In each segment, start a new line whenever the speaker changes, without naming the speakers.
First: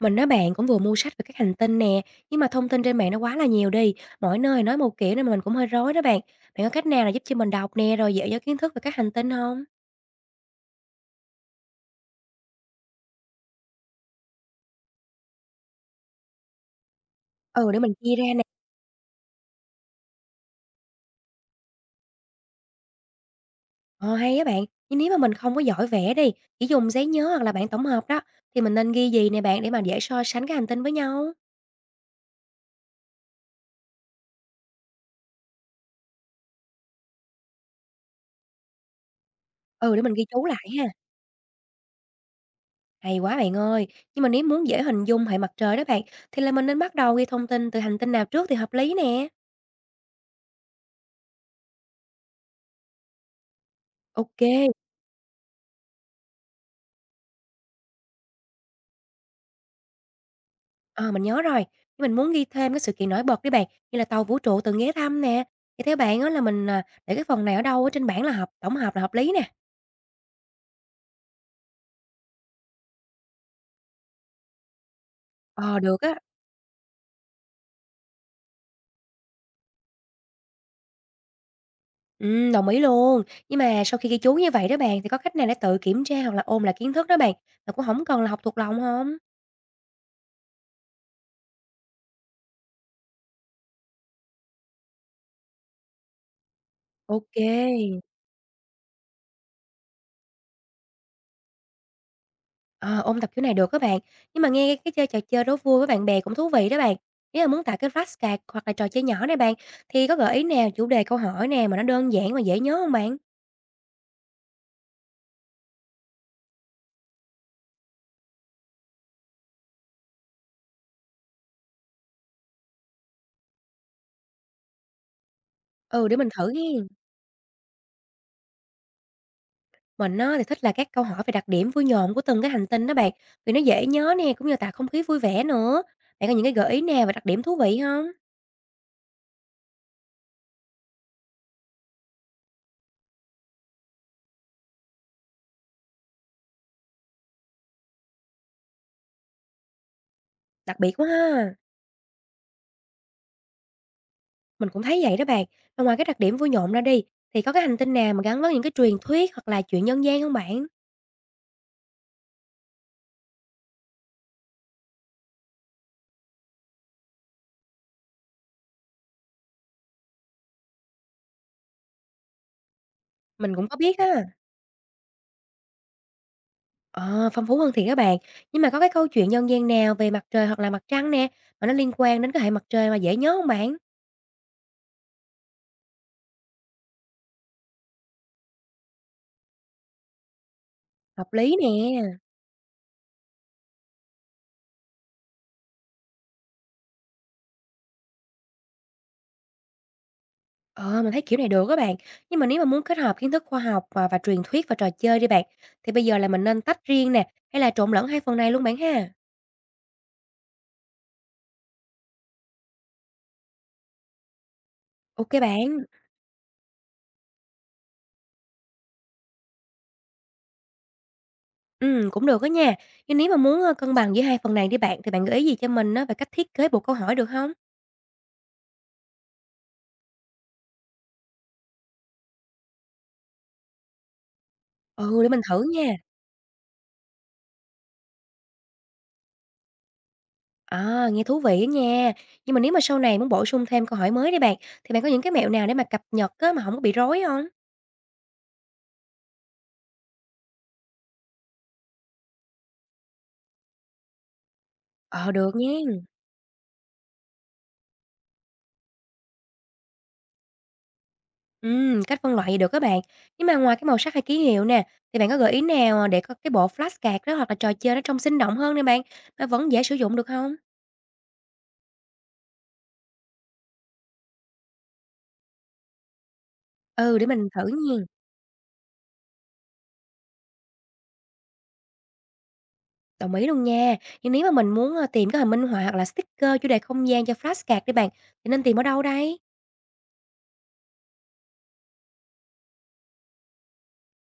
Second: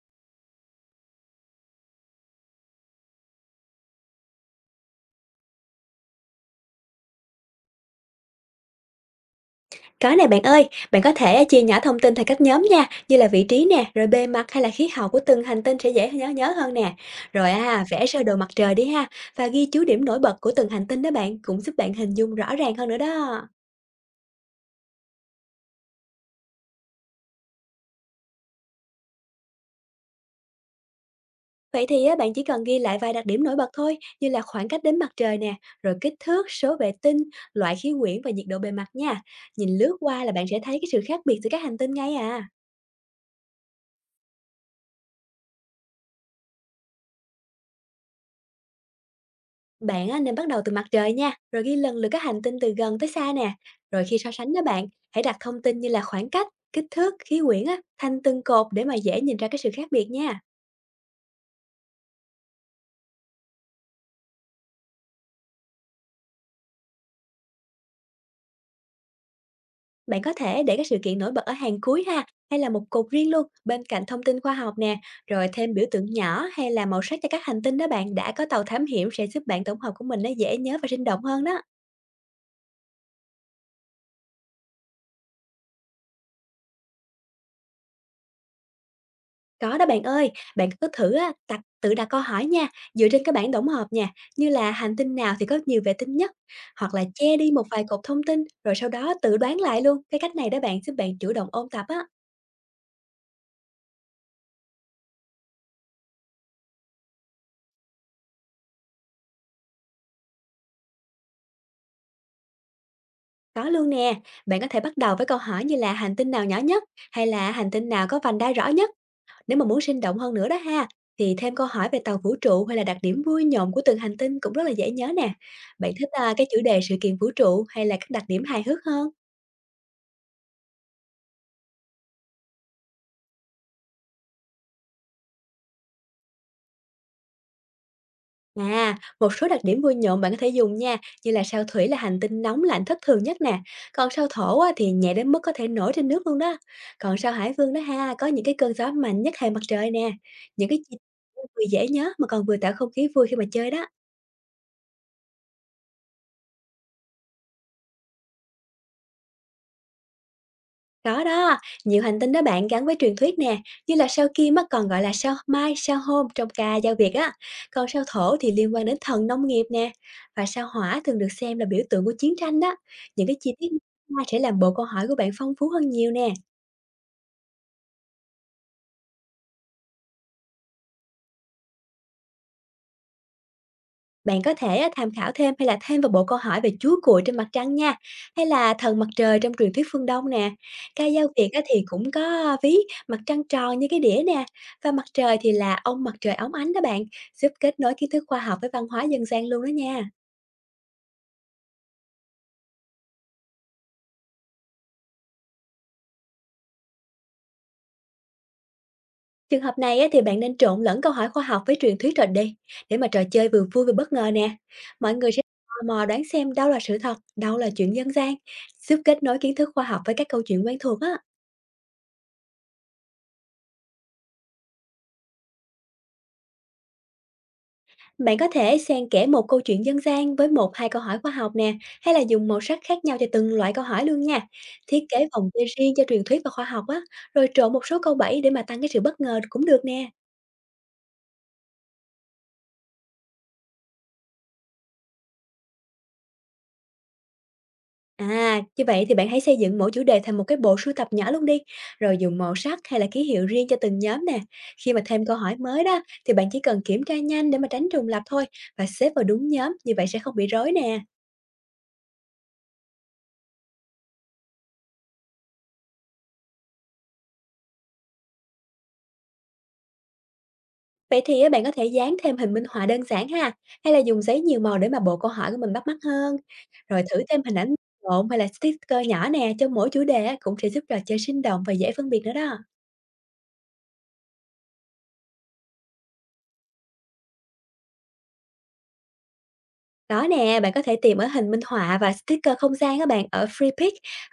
Mình nói bạn cũng vừa mua sách về các hành tinh nè, nhưng mà thông tin trên mạng nó quá là nhiều đi, mỗi nơi nói một kiểu nên mình cũng hơi rối đó bạn. Bạn có cách nào là giúp cho mình đọc nè rồi dễ nhớ kiến thức về các hành tinh không?
Có nè bạn ơi, bạn có thể chia nhỏ thông tin thành các nhóm nha, như là vị trí nè, rồi bề mặt hay là khí hậu của từng hành tinh sẽ dễ nhớ nhớ hơn nè. Rồi
Ừ, để
à,
mình
vẽ
chia
sơ
ra
đồ
nè.
mặt trời đi ha, và ghi chú điểm nổi bật của từng hành tinh đó bạn, cũng giúp bạn hình dung rõ ràng hơn nữa đó.
Ờ hay á bạn, nhưng nếu mà mình không có giỏi vẽ đi, chỉ dùng giấy nhớ hoặc là bảng tổng hợp đó thì mình nên ghi gì nè bạn để mà dễ so sánh các hành tinh với nhau?
Vậy thì á, bạn chỉ cần ghi lại vài đặc điểm nổi bật thôi, như là khoảng cách đến mặt trời nè, rồi kích thước, số vệ tinh, loại khí quyển và nhiệt độ bề mặt nha. Nhìn lướt
Ừ, để mình
qua
ghi
là
chú
bạn sẽ
lại
thấy
ha.
cái sự khác biệt giữa các hành tinh ngay à.
Hay quá bạn ơi, nhưng mà nếu muốn dễ hình dung hệ mặt trời đó bạn thì là mình nên bắt đầu ghi thông tin từ hành tinh nào trước thì hợp lý nè.
Bạn á, nên bắt đầu từ mặt trời nha, rồi ghi lần lượt các hành tinh từ gần tới xa nè. Rồi khi so
Ok.
sánh đó bạn, hãy đặt thông tin như là khoảng cách, kích thước, khí quyển á, thành từng cột để mà dễ nhìn ra cái sự khác biệt nha.
Ờ, mình nhớ rồi, nhưng mình muốn ghi thêm cái sự kiện nổi bật đi bạn, như là tàu vũ trụ từng ghé thăm nè. Thì theo bạn á là để cái phần này ở đâu ở trên bảng là hợp tổng hợp là hợp lý nè?
Bạn có thể để các sự kiện nổi bật ở hàng cuối ha, hay là một cột riêng luôn bên cạnh thông tin khoa học nè, rồi thêm
Ờ,
biểu
được
tượng
á.
nhỏ hay là màu sắc cho các hành tinh đó bạn đã có tàu thám hiểm sẽ giúp bạn tổng hợp của mình nó dễ nhớ và sinh động hơn đó.
Đồng ý luôn. Nhưng mà sau khi ghi chú như vậy đó bạn, thì có cách nào để tự kiểm tra hoặc là ôn lại kiến thức đó bạn, mà cũng không cần là học thuộc lòng không?
Có đó bạn ơi, bạn cứ thử á, tập tự đặt câu hỏi nha, dựa trên cái bảng tổng hợp nha, như là hành tinh nào thì có nhiều vệ tinh nhất, hoặc là
Ok.
che đi một vài cột thông tin, rồi sau đó tự đoán lại luôn. Cái cách này đó bạn giúp bạn chủ động ôn tập á.
Ờ, ôn tập kiểu này được các bạn, nhưng mà nghe cái chơi trò chơi đố vui với bạn bè cũng thú vị đó bạn. Nếu mà muốn tạo cái flashcard hoặc là trò chơi nhỏ này bạn, thì có gợi ý nào chủ đề câu hỏi nè mà nó đơn giản và dễ nhớ không bạn?
Có luôn nè, bạn có thể bắt đầu với câu hỏi như là hành tinh nào nhỏ nhất, hay là hành tinh nào có vành đai rõ nhất. Nếu mà muốn sinh động hơn nữa đó ha, thì thêm câu hỏi về tàu vũ trụ hay là đặc điểm vui nhộn của từng hành tinh cũng rất là dễ nhớ nè. Bạn thích
Ừ, để mình
à, cái
thử
chủ
nha.
đề sự kiện vũ trụ hay là các đặc điểm hài hước hơn?
Mình á thì thích là các câu hỏi về đặc điểm vui nhộn của từng cái hành tinh đó bạn, vì nó dễ nhớ nè, cũng như tạo không khí vui vẻ nữa. Bạn có những cái gợi ý nào về đặc điểm thú vị không?
À, một số đặc điểm vui nhộn bạn có thể dùng nha, như là sao Thủy là hành tinh nóng lạnh thất thường nhất nè. Còn sao Thổ á, thì nhẹ đến mức có thể nổi trên nước luôn đó. Còn sao Hải Vương đó ha, có những cái cơn gió mạnh nhất hệ mặt trời nè. Những cái
Đặc biệt
chi
quá
tiết
ha!
vừa dễ nhớ mà còn vừa tạo không khí vui khi mà chơi đó.
Mình cũng thấy vậy đó bạn. Mà ngoài cái đặc điểm vui nhộn ra đi, thì có cái hành tinh nào mà gắn với những cái truyền thuyết hoặc là chuyện nhân gian không bạn?
Có đó, nhiều hành tinh đó bạn gắn với truyền thuyết nè, như là sao Kim á còn gọi là sao Mai, sao Hôm trong ca dao Việt á. Còn sao Thổ thì liên quan đến thần nông nghiệp nè, và sao Hỏa thường được xem là biểu tượng của chiến tranh đó. Những cái chi
Mình
tiết
cũng có biết
này
á.
sẽ làm bộ câu hỏi của bạn phong phú hơn nhiều nè.
Ờ, phong phú hơn thiệt các bạn. Nhưng mà có cái câu chuyện nhân gian nào về mặt trời hoặc là mặt trăng nè, mà nó liên quan đến cái hệ mặt trời mà dễ nhớ không bạn?
Bạn có thể á, tham khảo thêm hay là thêm vào bộ câu hỏi về Chúa Cuội trên mặt trăng nha, hay là thần mặt trời trong truyền thuyết phương Đông nè. Ca dao
Hợp
Việt
lý
á,
nè.
thì cũng có ví mặt trăng tròn như cái đĩa nè, và mặt trời thì là ông mặt trời óng ánh đó bạn, giúp kết nối kiến thức khoa học với văn hóa dân gian luôn đó nha.
Ờ, mình thấy kiểu này được các bạn. Nhưng mà nếu mà muốn kết hợp kiến thức khoa học và truyền thuyết và trò chơi đi bạn, thì bây giờ là mình nên tách riêng nè, hay là trộn lẫn hai phần này luôn bạn ha?
Trường hợp này á, thì bạn nên trộn lẫn câu hỏi khoa học với truyền thuyết rồi đi, để mà trò chơi vừa vui vừa bất ngờ nè. Mọi người
OK
sẽ
bạn,
tò mò đoán xem đâu là sự thật, đâu là chuyện dân gian, giúp kết nối kiến thức khoa học với các câu chuyện quen thuộc á.
cũng được á nha. Nhưng nếu mà muốn, cân bằng giữa hai phần này đi bạn, thì bạn gợi ý gì cho mình á về cách thiết kế bộ câu hỏi được không?
Bạn có thể xen kẽ một câu chuyện dân gian với một hai câu hỏi khoa học nè, hay là dùng màu sắc khác nhau cho từng loại câu hỏi luôn nha. Thiết
Ừ,
kế
để mình
vòng
thử
chơi riêng
nha.
cho truyền thuyết và khoa học á, rồi trộn một số câu bẫy để mà tăng cái sự bất ngờ cũng được nè.
À, nghe thú vị á nha. Nhưng mà nếu mà sau này muốn bổ sung thêm câu hỏi mới đi bạn, thì bạn có những cái mẹo nào để mà cập nhật á mà không có bị rối không?
À, như vậy thì bạn hãy xây dựng mỗi chủ đề thành một cái bộ sưu tập nhỏ luôn đi, rồi dùng màu sắc hay là ký hiệu riêng cho từng nhóm nè. Khi mà thêm
Ờ,
câu
được
hỏi mới đó,
nha.
thì bạn chỉ cần kiểm tra nhanh để mà tránh trùng lặp thôi và xếp vào đúng nhóm, như vậy sẽ không bị rối nè.
Cách phân loại gì được các bạn. Nhưng mà ngoài cái màu sắc hay ký hiệu nè, thì bạn có gợi ý nào để có cái bộ flashcard đó hoặc là trò chơi nó trông sinh động hơn nè bạn, mà vẫn dễ sử dụng được không?
Vậy thì á, bạn có thể dán thêm hình minh họa đơn giản ha, hay là dùng giấy nhiều màu để mà bộ câu hỏi của mình bắt mắt hơn, rồi
Ừ,
thử
để
thêm
mình
hình
thử
ảnh
nha.
lộn hay là sticker nhỏ nè cho mỗi chủ đề á, cũng sẽ giúp trò chơi sinh động và dễ phân biệt nữa đó.
Đồng ý luôn nha. Nhưng nếu mà mình muốn, tìm cái hình minh họa hoặc là sticker chủ đề không gian cho flashcard đi bạn, thì nên tìm ở đâu đây?
Đó nè, bạn có thể tìm ở hình minh họa và sticker không gian các bạn ở Freepik,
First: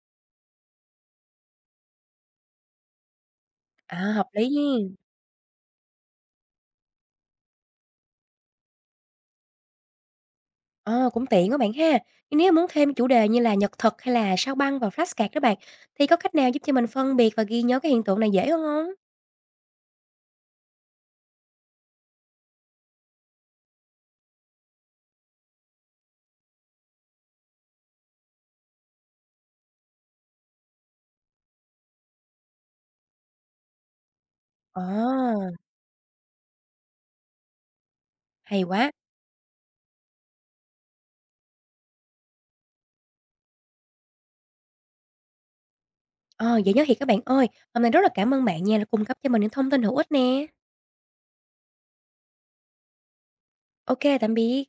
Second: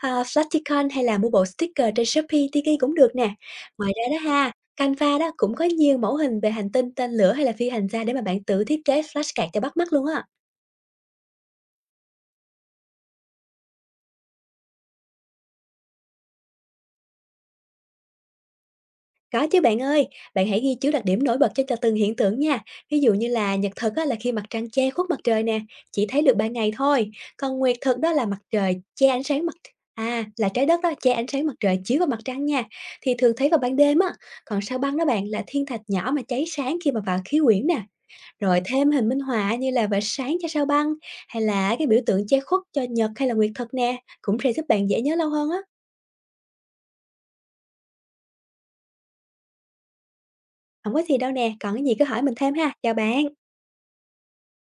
Plasticon hay là mua bộ sticker trên Shopee, Tiki cũng được nè. Ngoài
À,
ra đó
hợp
ha,
lý ha.
Canva đó cũng có nhiều mẫu hình về hành tinh, tên lửa hay là phi hành gia để mà bạn tự thiết kế flashcard cho bắt mắt luôn á.
Ờ, cũng tiện các bạn ha. Nhưng nếu mà muốn thêm chủ đề như là nhật thực hay là sao băng vào flashcard đó bạn, thì có cách nào giúp cho mình phân biệt và ghi nhớ cái hiện tượng này dễ hơn không?
Có chứ bạn ơi, bạn hãy ghi chú đặc điểm nổi bật cho từng hiện tượng nha. Ví dụ như là nhật thực á, là khi mặt trăng che khuất mặt trời nè, chỉ thấy được ban ngày thôi. Còn nguyệt thực đó là mặt trời che ánh sáng mặt à là trái đất đó che ánh sáng mặt trời chiếu vào mặt trăng nha. Thì thường thấy vào ban đêm á. Còn sao băng đó bạn là
Ờ,
thiên thạch nhỏ mà cháy sáng khi mà vào khí quyển nè. Rồi
hay
thêm
quá.
hình minh họa như là vệt sáng cho sao băng hay là cái biểu tượng che khuất cho nhật hay là nguyệt thực nè, cũng sẽ giúp bạn dễ nhớ lâu hơn á.
Ờ, vậy nhớ thiệt các bạn ơi, hôm nay rất là cảm ơn bạn nha, đã cung cấp cho mình những thông tin hữu ích nè.
Không có gì đâu nè, còn cái gì cứ hỏi mình thêm ha. Chào bạn.
Ok, tạm biệt.